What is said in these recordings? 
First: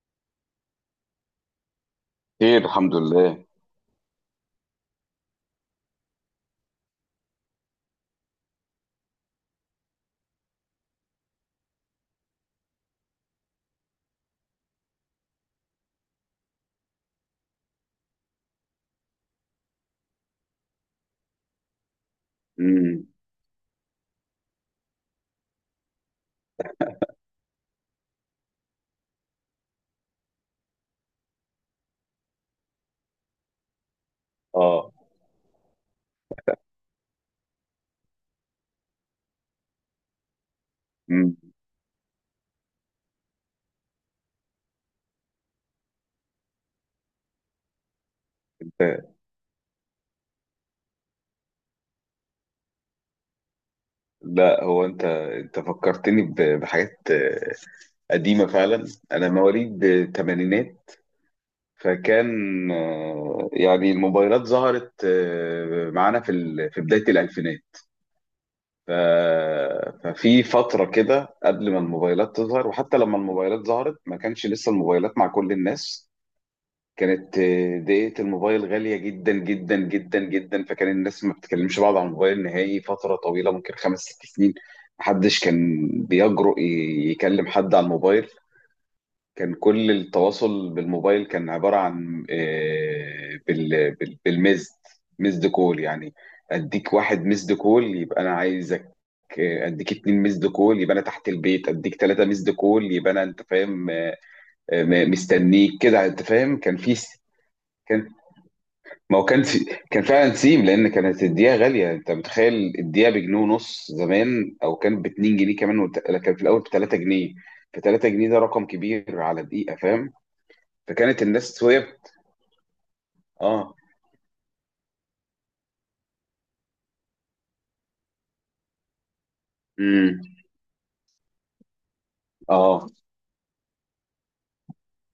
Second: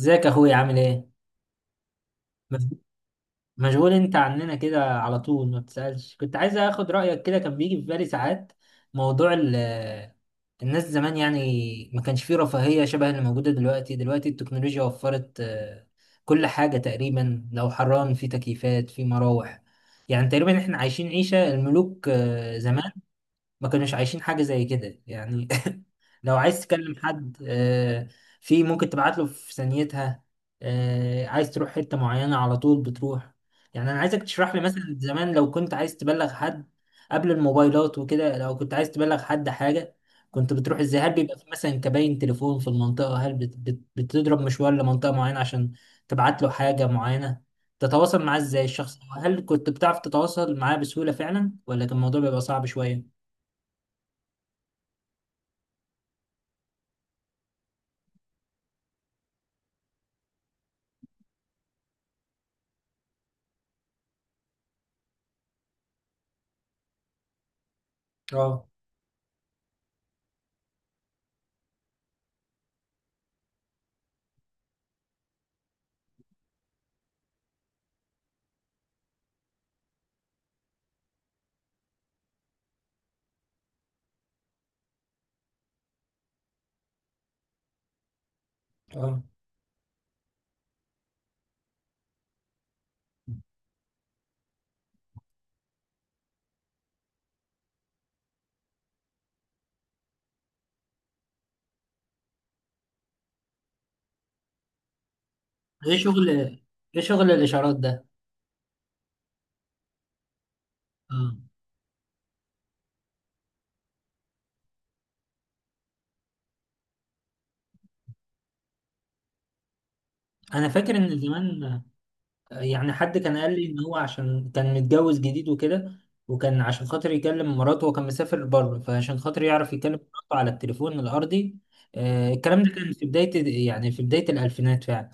ازيك يا اخويا؟ عامل ايه؟ خير، مف- الحمد لله. مشغول انت عننا كده على طول، ما بتسألش. كنت عايز اخد رأيك، كده كان بيجي في بالي ساعات. موضوع الناس زمان، يعني ما كانش فيه رفاهية شبه اللي موجودة دلوقتي التكنولوجيا وفرت كل حاجة تقريبا. لو حران، في تكييفات، في مراوح. يعني تقريبا احنا عايشين عيشة الملوك. زمان امم ما كانوش عايشين حاجة زي كده يعني. لو عايز تكلم حد، في ممكن تبعت له في ثانيتها. عايز تروح حتة معينة، على طول بتروح. يعني أنا عايزك تشرح لي اه. مثلا، زمان لو كنت عايز تبلغ حد، قبل الموبايلات وكده، لو كنت عايز تبلغ حد حاجة، كنت بتروح ازاي؟ هل امم بيبقى في مثلا كباين تليفون في المنطقة؟ هل بتضرب مشوار لمنطقة معينة عشان تبعت له حاجة معينة؟ تتواصل معاه ازاي الشخص؟ هل كنت بتعرف تتواصل معاه بسهولة فعلا، ولا كان الموضوع بيبقى صعب شوية؟ لا، هو انت فكرتني بحاجات قديمه فعلا. انا مواليد الثمانينات، فكان يعني الموبايلات ظهرت معانا في بدايه الالفينات. اه. ف- ففي فتره كده قبل ما الموبايلات تظهر، وحتى لما الموبايلات ظهرت ما كانش لسه الموبايلات مع كل الناس. كانت دقيقة الموبايل غالية جدا جدا جدا جدا، فكان الناس ما بتكلمش بعض على الموبايل نهائي فترة طويلة، ممكن خمس ست سنين. محدش كان بيجرؤ يكلم حد على الموبايل. اه. كان كل التواصل بالموبايل كان عبارة عن آه، بال- بال- بالمزد مزد كول يعني. اديك واحد مزد كول يبقى انا عايزك، اديك اتنين مزد كول يبقى انا تحت البيت، اديك تلاتة مزد كول يبقى انا... انت فاهم؟ مستنيك ايه كده. انت شغل؟ فاهم؟ كان في... ايه شغل الاشارات ده؟ ما هو كان فعلا سيم، لان كانت اه. الدقيقه غاليه. انت متخيل؟ الدقيقه بجنيه ونص زمان، او كان ب 2 جنيه كمان، كان في الاول ب 3 جنيه. ف 3 جنيه ده رقم كبير على دقيقه، فاهم؟ انا فاكر ان فكانت زمان، الناس وهي... يعني حد كان قال لي اه. ان هو عشان كان متجوز جديد وكده، وكان عشان خاطر يكلم مراته، وكان مسافر بره، فعشان خاطر يعرف يكلم امم مراته على التليفون الارضي، الكلام ده اه. كان في بداية، يعني في بداية الالفينات فعلا.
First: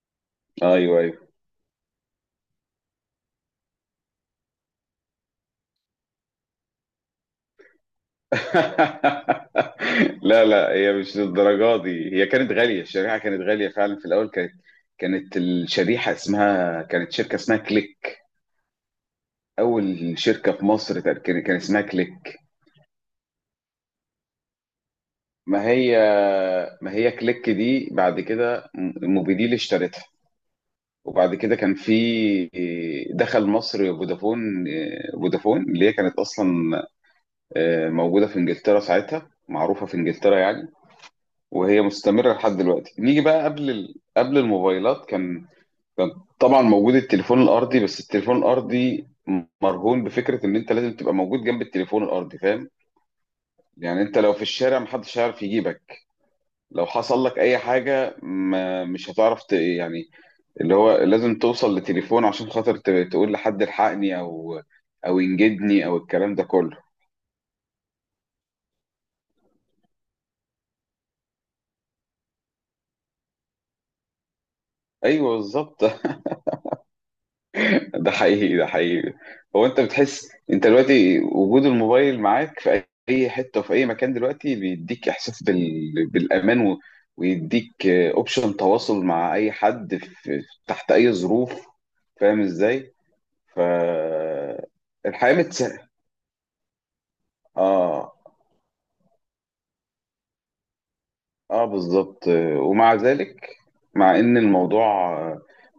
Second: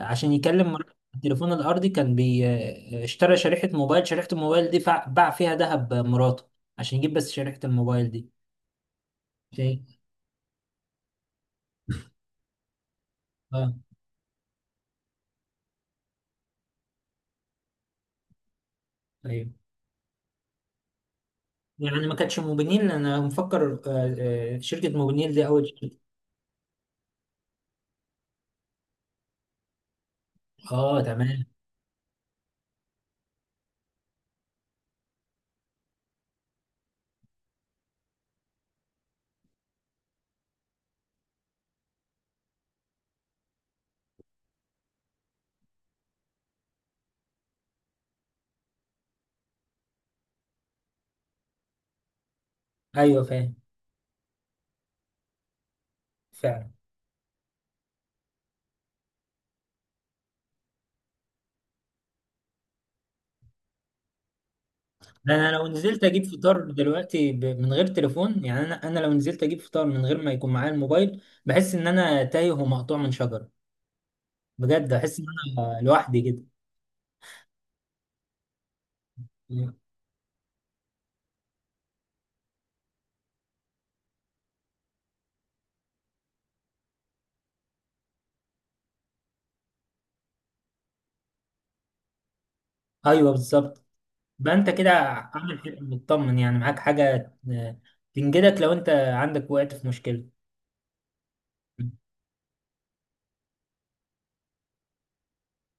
عشان يكلم مراته على ايوه، ايوه. التليفون الارضي، كان بي آه، اشترى شريحة موبايل. شريحة الموبايل دي باع فيها ذهب مراته عشان يجيب بس شريحة الموبايل دي. شيء. لا، لا، هي مش للدرجه دي. هي كانت غاليه، الشريحه كانت غاليه اه. فعلا في الاول. كانت... كانت الشريحه اسمها... كانت شركه اسمها كليك. ايوه. اول شركه في مصر كان اسمها يعني ما كليك. كانتش موبينيل؟ انا مفكر شركة موبينيل دي اول ما شركة. هي ما هي كليك دي بعد كده موبيديل اشترتها. اه، وبعد تمام. كده كان في... دخل مصر فودافون. فودافون اللي هي كانت اصلا موجوده في انجلترا ساعتها، معروفه في انجلترا يعني، وهي مستمره لحد دلوقتي. نيجي بقى قبل الموبايلات. كان طبعا موجود التليفون الارضي، بس التليفون الارضي مرهون بفكره ان انت لازم تبقى موجود جنب التليفون الارضي، فاهم؟ ايوه فاهم. يعني انت لو في الشارع محدش هيعرف يجيبك. فعلا. لو حصل لك اي حاجه ما مش هتعرف يعني اللي هو لازم توصل لتليفون عشان خاطر تقول لحد الحقني، او ده انا لو ينجدني، او نزلت اجيب الكلام ده فطار كله. دلوقتي، من غير تليفون، يعني انا لو نزلت اجيب فطار من غير ما يكون معايا الموبايل، بحس ان انا تايه ومقطوع من شجرة. بجد احس ان ايوه، انا بالظبط. لوحدي كده. ده حقيقي، ده حقيقي. هو انت بتحس انت دلوقتي وجود الموبايل معاك في اي حته وفي اي مكان دلوقتي بيديك احساس بالامان، و... ويديك اوبشن تواصل مع اي حد في... تحت اي ظروف. فاهم ازاي؟ ايوه ف بالظبط. بقى انت كده الحياه عامل حاجة، متسهله. مطمن يعني، معاك حاجة اه، تنجدك لو انت عندك وقت في مشكلة. اه، بالظبط. ومع ذلك، مع ان الموضوع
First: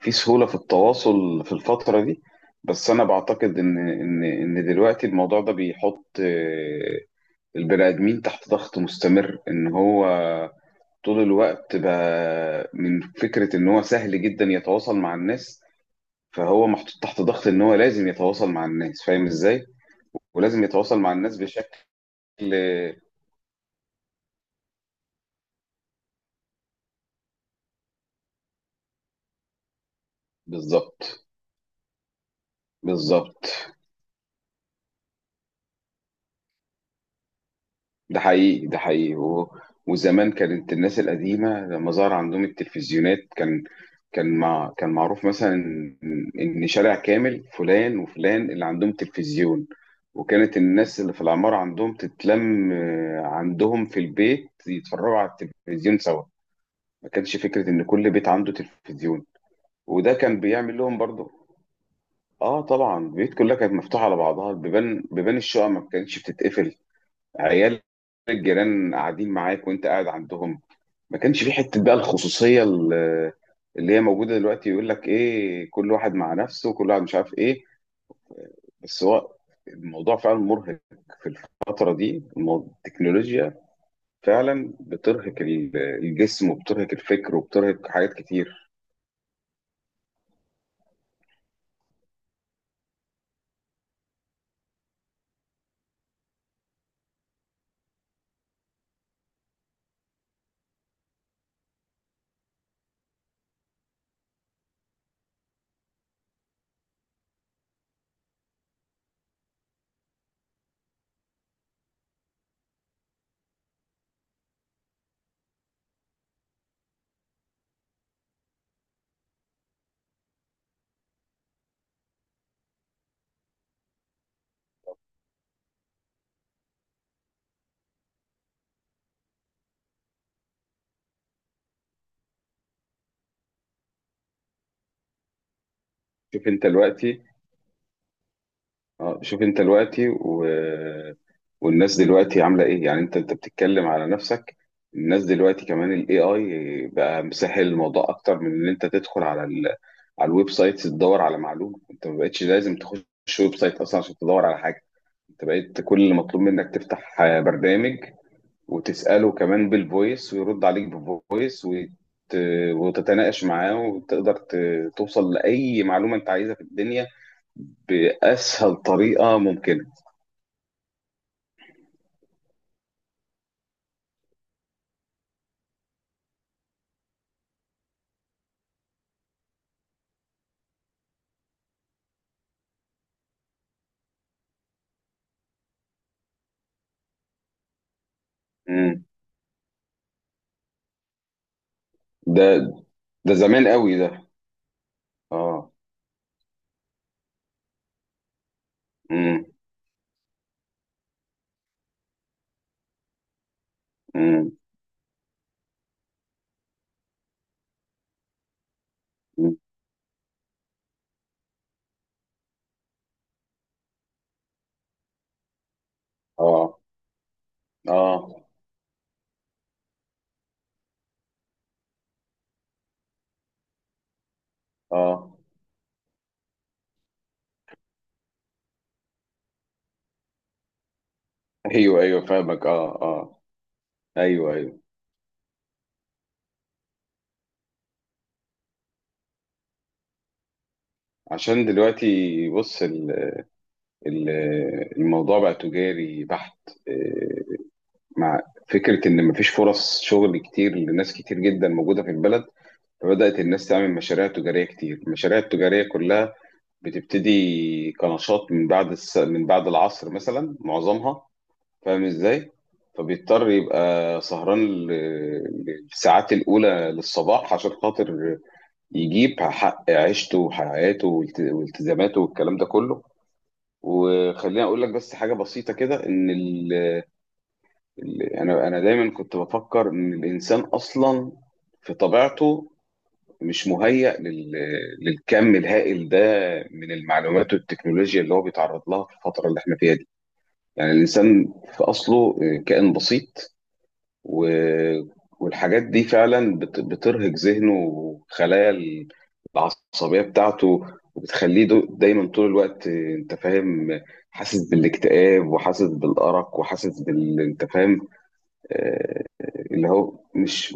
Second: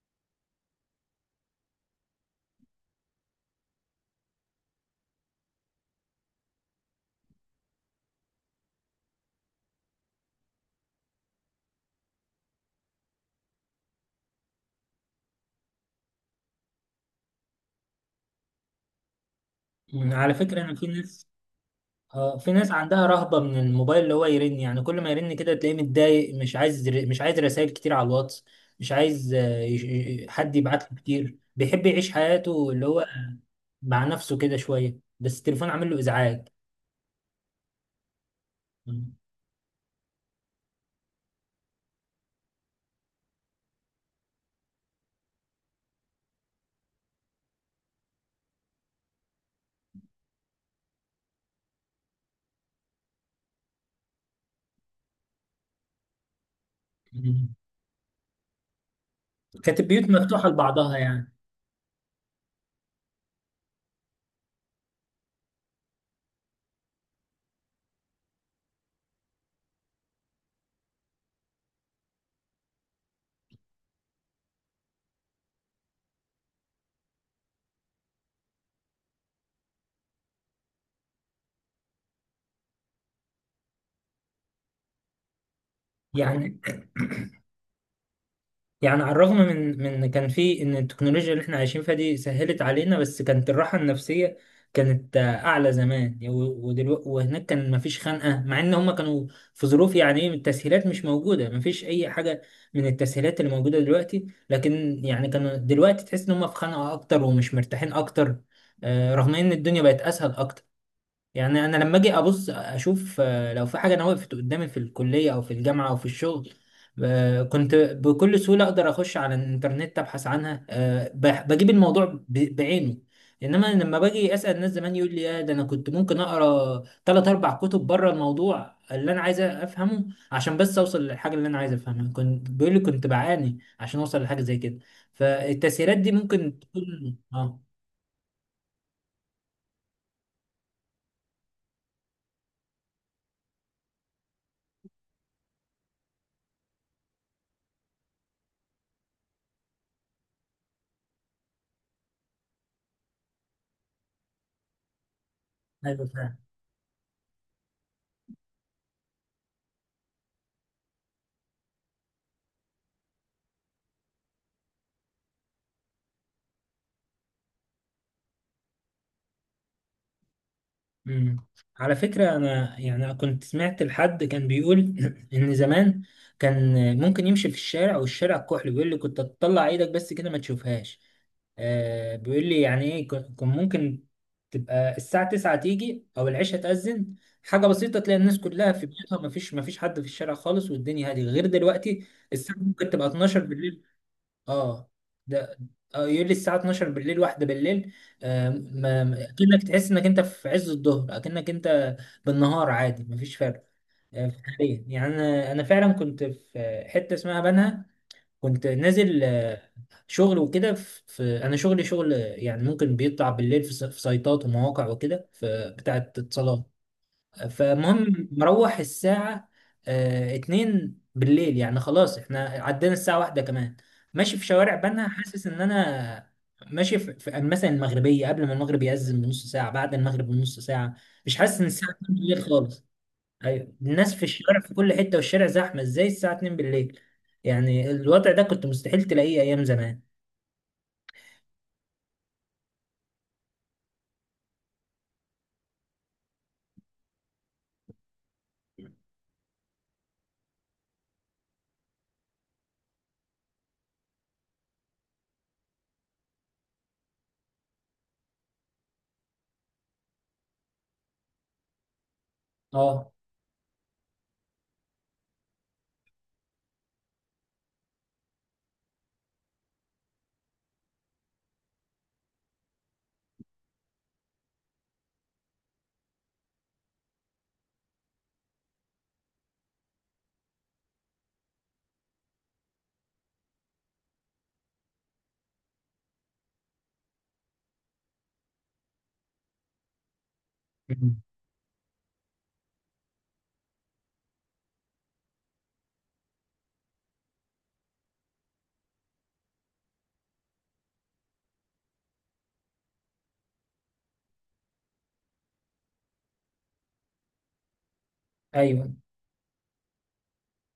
فيه سهولة في التواصل في الفترة دي، بس انا بعتقد ان دلوقتي الموضوع ده بيحط البني ادمين تحت ضغط مستمر ان هو طول الوقت بقى من فكرة ان هو سهل جدا يتواصل مع الناس. فهو محطوط تحت ضغط ان هو لازم يتواصل مع الناس، فاهم ازاي؟ على فكرة، ولازم أنا في يتواصل مع ناس، الناس بشكل... اه في ناس عندها رهبة من الموبايل، اللي هو يرن، يعني كل ما يرن كده تلاقيه متضايق، مش عايز رسائل كتير على الواتس، مش عايز حد يبعت له بالظبط، كتير. بيحب يعيش حياته اللي هو بالظبط. مع نفسه كده شوية، بس التليفون عامل له إزعاج. ده حقيقي، ده حقيقي و... وزمان كانت الناس القديمة لما ظهر عندهم التلفزيونات كان... كان معروف مثلا إن شارع كامل فلان وفلان اللي عندهم تلفزيون، وكانت الناس اللي في العمارة عندهم تتلم عندهم في البيت يتفرجوا على التلفزيون سوا. ما كانش مم. فكرة إن كل بيت عنده تلفزيون. كانت البيوت وده كان مفتوحة بيعمل لهم لبعضها برضه... يعني. اه طبعا، البيوت كلها كانت مفتوحة على بعضها. بيبان الشقق ما كانتش بتتقفل. عيال الجيران قاعدين معاك وانت قاعد عندهم. ما كانش في حته بقى الخصوصيه اللي هي موجوده دلوقتي يقول لك ايه، كل واحد مع نفسه، كل واحد مش عارف ايه. بس هو الموضوع فعلا مرهق في الفتره دي. التكنولوجيا فعلا بترهق الجسم، يعني وبترهق الفكر، وبترهق حاجات كتير. يعني على الرغم من إن كان في ان التكنولوجيا اللي احنا عايشين فيها دي سهلت علينا، بس كانت الراحه النفسيه كانت اعلى زمان. ودلوقتي وهناك كان مفيش خنقه، مع ان هم كانوا في ظروف، يعني ايه، التسهيلات مش موجوده، مفيش اي حاجه من التسهيلات اللي موجوده دلوقتي. لكن يعني كانوا دلوقتي تحس ان هم في خنقه اكتر ومش مرتاحين اكتر، رغم ان الدنيا بقت اسهل اكتر. يعني انا لما اجي ابص اشوف، لو في حاجه انا وقفت قدامي في الكليه او في الجامعه او في الشغل، كنت بكل سهوله اقدر اخش على الانترنت ابحث عنها، بجيب الموضوع بعينه. انما لما باجي اسال ناس زمان، يقول لي يا ده انا كنت ممكن اقرا ثلاث اربع كتب بره الموضوع اللي انا عايز افهمه، عشان بس اوصل للحاجه اللي انا عايز افهمها. كنت بيقول لي كنت بعاني عشان اوصل لحاجه زي كده. فالتسهيلات دي شوف ممكن انت تكون، دلوقتي... اه، اه شوف انت دلوقتي و... والناس دلوقتي عامله ايه. يعني انت بتتكلم على نفسك. الناس دلوقتي كمان الاي اي بقى مسهل الموضوع اكتر من ان انت تدخل على الويب سايت تدور على معلومه. انت ما بقتش لازم تخش ويب سايت اصلا عشان تدور على حاجه. انت بقيت كل ايوه. اللي مطلوب منك تفتح برنامج وتساله كمان بالفويس، ويرد عليك بالفويس، وت... وتتناقش معاه، وتقدر توصل لاي معلومه انت عايزها في الدنيا باسهل طريقه ممكنه. مم. على فكرة، أنا يعني كنت سمعت لحد كان بيقول، إن زمان كان ممكن يمشي في الشارع والشارع كحل، بيقول لي كنت تطلع إيدك بس كده ما تشوفهاش. بيقول لي يعني إيه. كان ممكن تبقى الساعة 9 تيجي، أو العشاء تأذن، حاجة بسيطة، تلاقي الناس كلها في مم. بيوتها، ما فيش حد في الشارع خالص، والدنيا هادية غير دلوقتي. ده الساعة ممكن تبقى ده 12 زمان بالليل. قوي ده. اه. ده اه. يقول لي الساعة 12 بالليل، واحدة بالليل. مم. اكنك تحس انك انت في عز الظهر، اكنك انت بالنهار عادي، مفيش فرق. في مم. الحقيقة. يعني انا فعلا كنت في حتة اسمها بنها. كنت نازل مم. شغل وكده، في انا شغلي شغل، يعني ممكن بيطلع بالليل، في سايتات ومواقع وكده، في بتاعة اتصالات. اه، فالمهم اه، مروح الساعة اتنين بالليل، يعني خلاص احنا عدينا الساعة واحدة كمان. ماشي في شوارع بنها، اه. حاسس ان انا ماشي في مثلا المغربية، قبل ما المغرب يأذن بنص ساعة، بعد المغرب بنص ساعة، مش حاسس ان الساعة ايوه، 2 ايوه، بالليل فاهمك. خالص. اه، اه. ايوه، الناس في ايوه، الشوارع في ايوه. كل حتة، والشارع زحمة ازاي الساعة 2 بالليل؟ يعني الوضع ده كنت مستحيل تلاقيه ايام زمان. عشان دلوقتي بص... ال- الموضوع بقى تجاري بحت، آه، مع فكره ان مفيش فرص شغل كتير لناس كتير جدا موجوده في البلد. فبدات الناس تعمل مشاريع تجاريه كتير. المشاريع التجاريه كلها بتبتدي كنشاط من بعد العصر مثلا معظمها، فاهم ازاي؟ اه. فبيضطر يبقى سهران للساعات الأولى للصباح عشان خاطر يجيب حق عيشته وحياته والتزاماته والكلام ده كله. وخليني أقول لك بس حاجة بسيطة كده إن أنا دايما كنت بفكر إن الإنسان أصلا في طبيعته مش مهيأ للكم الهائل ده من المعلومات والتكنولوجيا اللي هو بيتعرض لها في الفترة اللي احنا فيها دي. يعني مم. الإنسان في أصله كائن بسيط، و... والحاجات دي فعلا بترهق ذهنه وخلايا العصبية بتاعته، وبتخليه دايما طول الوقت انت فاهم، حاسس بالاكتئاب، وحاسس بالأرق، وحاسس بال... انت فاهم. ايوه. اللي هو مش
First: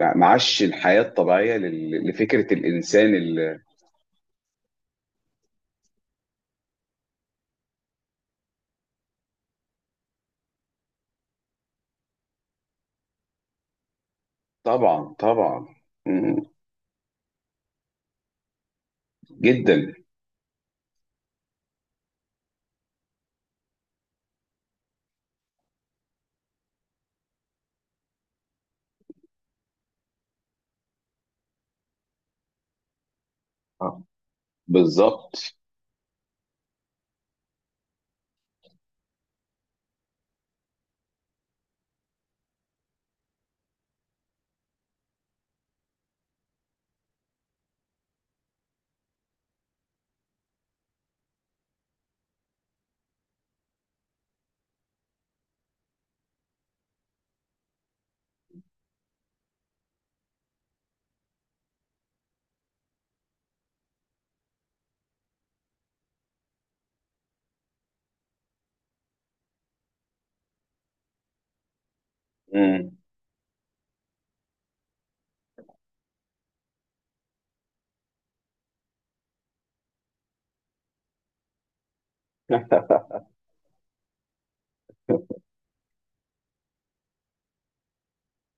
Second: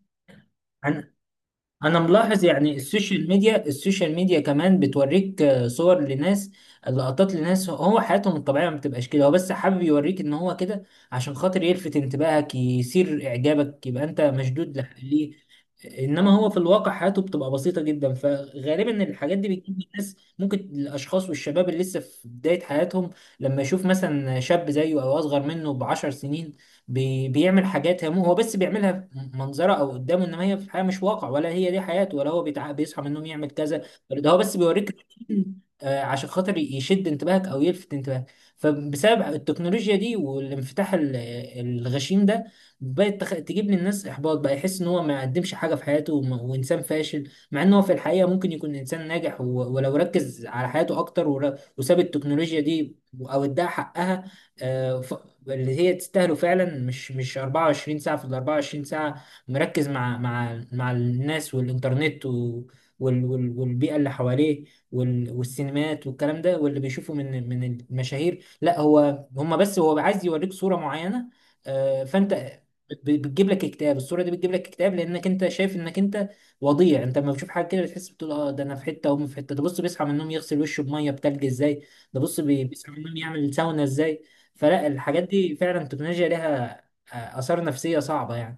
معاش الحياة عن- الطبيعية انا لل... ملاحظ، لفكرة يعني الإنسان اللي... السوشيال ميديا كمان بتوريك صور لناس، لقطات لناس، هو حياتهم الطبيعيه ما بتبقاش كده، هو بس حابب يوريك ان هو كده عشان خاطر يلفت انتباهك، يثير اعجابك، يبقى انت مشدود طبعا، ليه. طبعا. انما هو مم. في الواقع حياته بتبقى بسيطه جدا. فغالبا الحاجات دي بتجيب جدا. الناس، ممكن الاشخاص والشباب اللي لسه في بدايه حياتهم، لما يشوف مثلا شاب زيه او اصغر منه بعشر سنين بيعمل حاجات، هو بس بيعملها في منظره او قدامه، انما هي في الحياه مش واقع، ولا هي دي حياته، ولا هو بيصحى من النوم يعمل كذا، آه، ولا ده هو بس بيوريك بالظبط. روتين، عشان خاطر يشد انتباهك او يلفت انتباهك. فبسبب التكنولوجيا دي، والانفتاح الغشيم ده، بقت تجيب للناس احباط، بقى يحس ان هو ما قدمش حاجه في حياته، وانسان فاشل، مع ان هو في الحقيقه ممكن يكون انسان ناجح، ولو ركز على حياته اكتر، وساب التكنولوجيا دي، او اداها حقها، آه، ف- اللي هي تستاهله فعلا، مش 24 ساعة في ال 24 ساعة مركز مع الناس والإنترنت، والبيئة اللي حواليه، والسينمات والكلام ده، واللي بيشوفه من المشاهير، لا، هو هما بس هو عايز يوريك صورة معينة. فأنت مم. بتجيب لك اكتئاب. الصورة دي بتجيب لك اكتئاب، لأنك أنت شايف إنك أنت وضيع. أنت لما بتشوف حاجة كده بتحس، بتقول أه، ده أنا في حتة وهم في حتة. ده بص بيصحى من النوم يغسل وشه بمية بتلج إزاي، ده بص بيصحى من النوم يعمل ساونا إزاي. فلا، الحاجات دي فعلا التكنولوجيا لها آثار نفسية صعبة يعني.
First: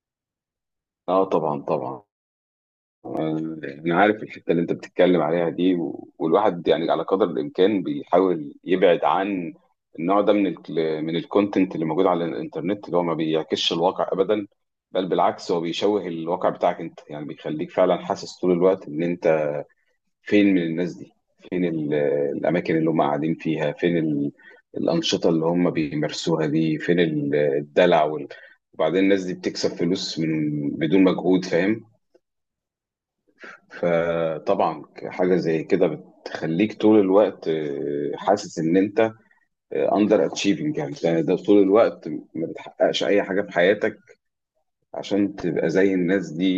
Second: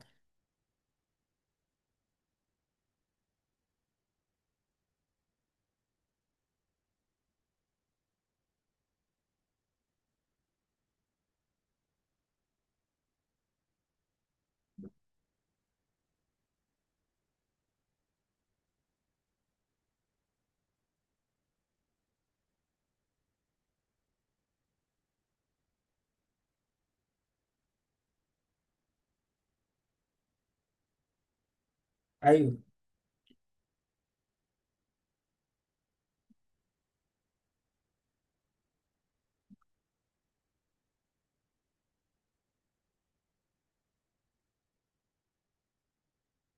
اه طبعا، طبعا. انا عارف الحته اللي انت بتتكلم عليها دي. والواحد يعني على قدر الامكان بيحاول يبعد عن النوع ده من ال... من الكونتنت اللي موجود على الانترنت، اللي هو ما بيعكسش الواقع ابدا. بل بالعكس هو بيشوه الواقع بتاعك انت، يعني بيخليك فعلا حاسس طول الوقت ان انت فين من الناس دي، فين الاماكن اللي هم قاعدين فيها، فين الانشطه اللي هم بيمارسوها دي، فين الدلع وبعدين الناس دي بتكسب فلوس من بدون مجهود، فاهم؟ ايوه. فطبعا حاجة زي كده بتخليك طول الوقت حاسس ان انت اندر اتشيفنج يعني. ده طول الوقت ما بتحققش اي حاجة في حياتك عشان تبقى زي الناس دي،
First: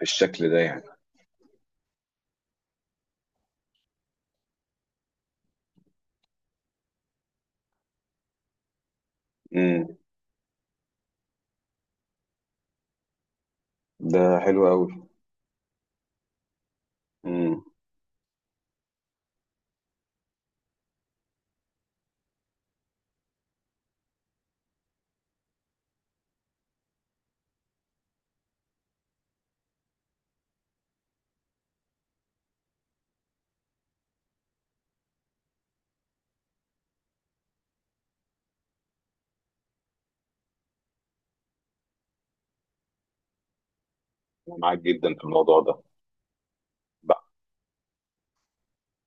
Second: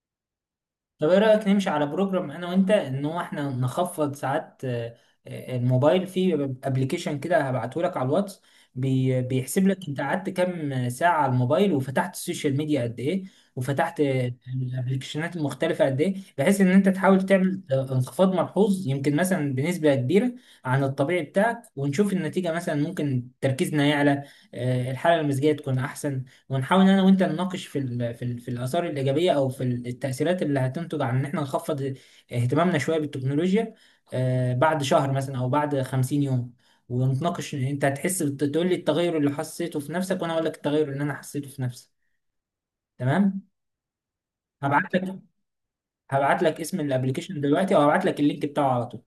بالشكل ده يعني. طب ايه رأيك نمشي على بروجرام انا وانت، ان هو احنا نخفض ساعات الموبايل؟ في ابلكيشن كده هبعته لك على الواتس، بيحسب لك امم انت قعدت كام ساعة على الموبايل، وفتحت السوشيال ميديا قد ايه، وفتحت ده حلو قوي. الابلكيشنات المختلفة قد ايه، بحيث ان انت تحاول تعمل امم انخفاض ملحوظ، يمكن مثلا بنسبة كبيرة عن الطبيعي بتاعك، ونشوف النتيجة. مثلا ممكن تركيزنا يعلى، الحالة المزاجية تكون احسن. ونحاول انا وانت نناقش في الاثار الايجابيه، او في التاثيرات اللي هتنتج عن ان احنا نخفض اهتمامنا شويه بالتكنولوجيا، بعد شهر مثلا او بعد 50 يوم. ونتناقش، انت هتحس تقول لي التغير اللي حسيته في نفسك، وانا اقول لك التغير اللي انا حسيته في نفسي. تمام. معاك هبعت جدا لك في الموضوع ده. هبعت لك اسم بقى... الابلكيشن دلوقتي، او هبعت لك اللينك بتاعه على طول.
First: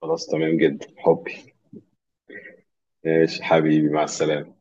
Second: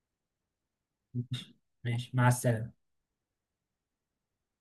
خلاص، تمام جدا حبي. ماشي. ماشي. مع السلامه. ماشي حبيبي، مع السلامة.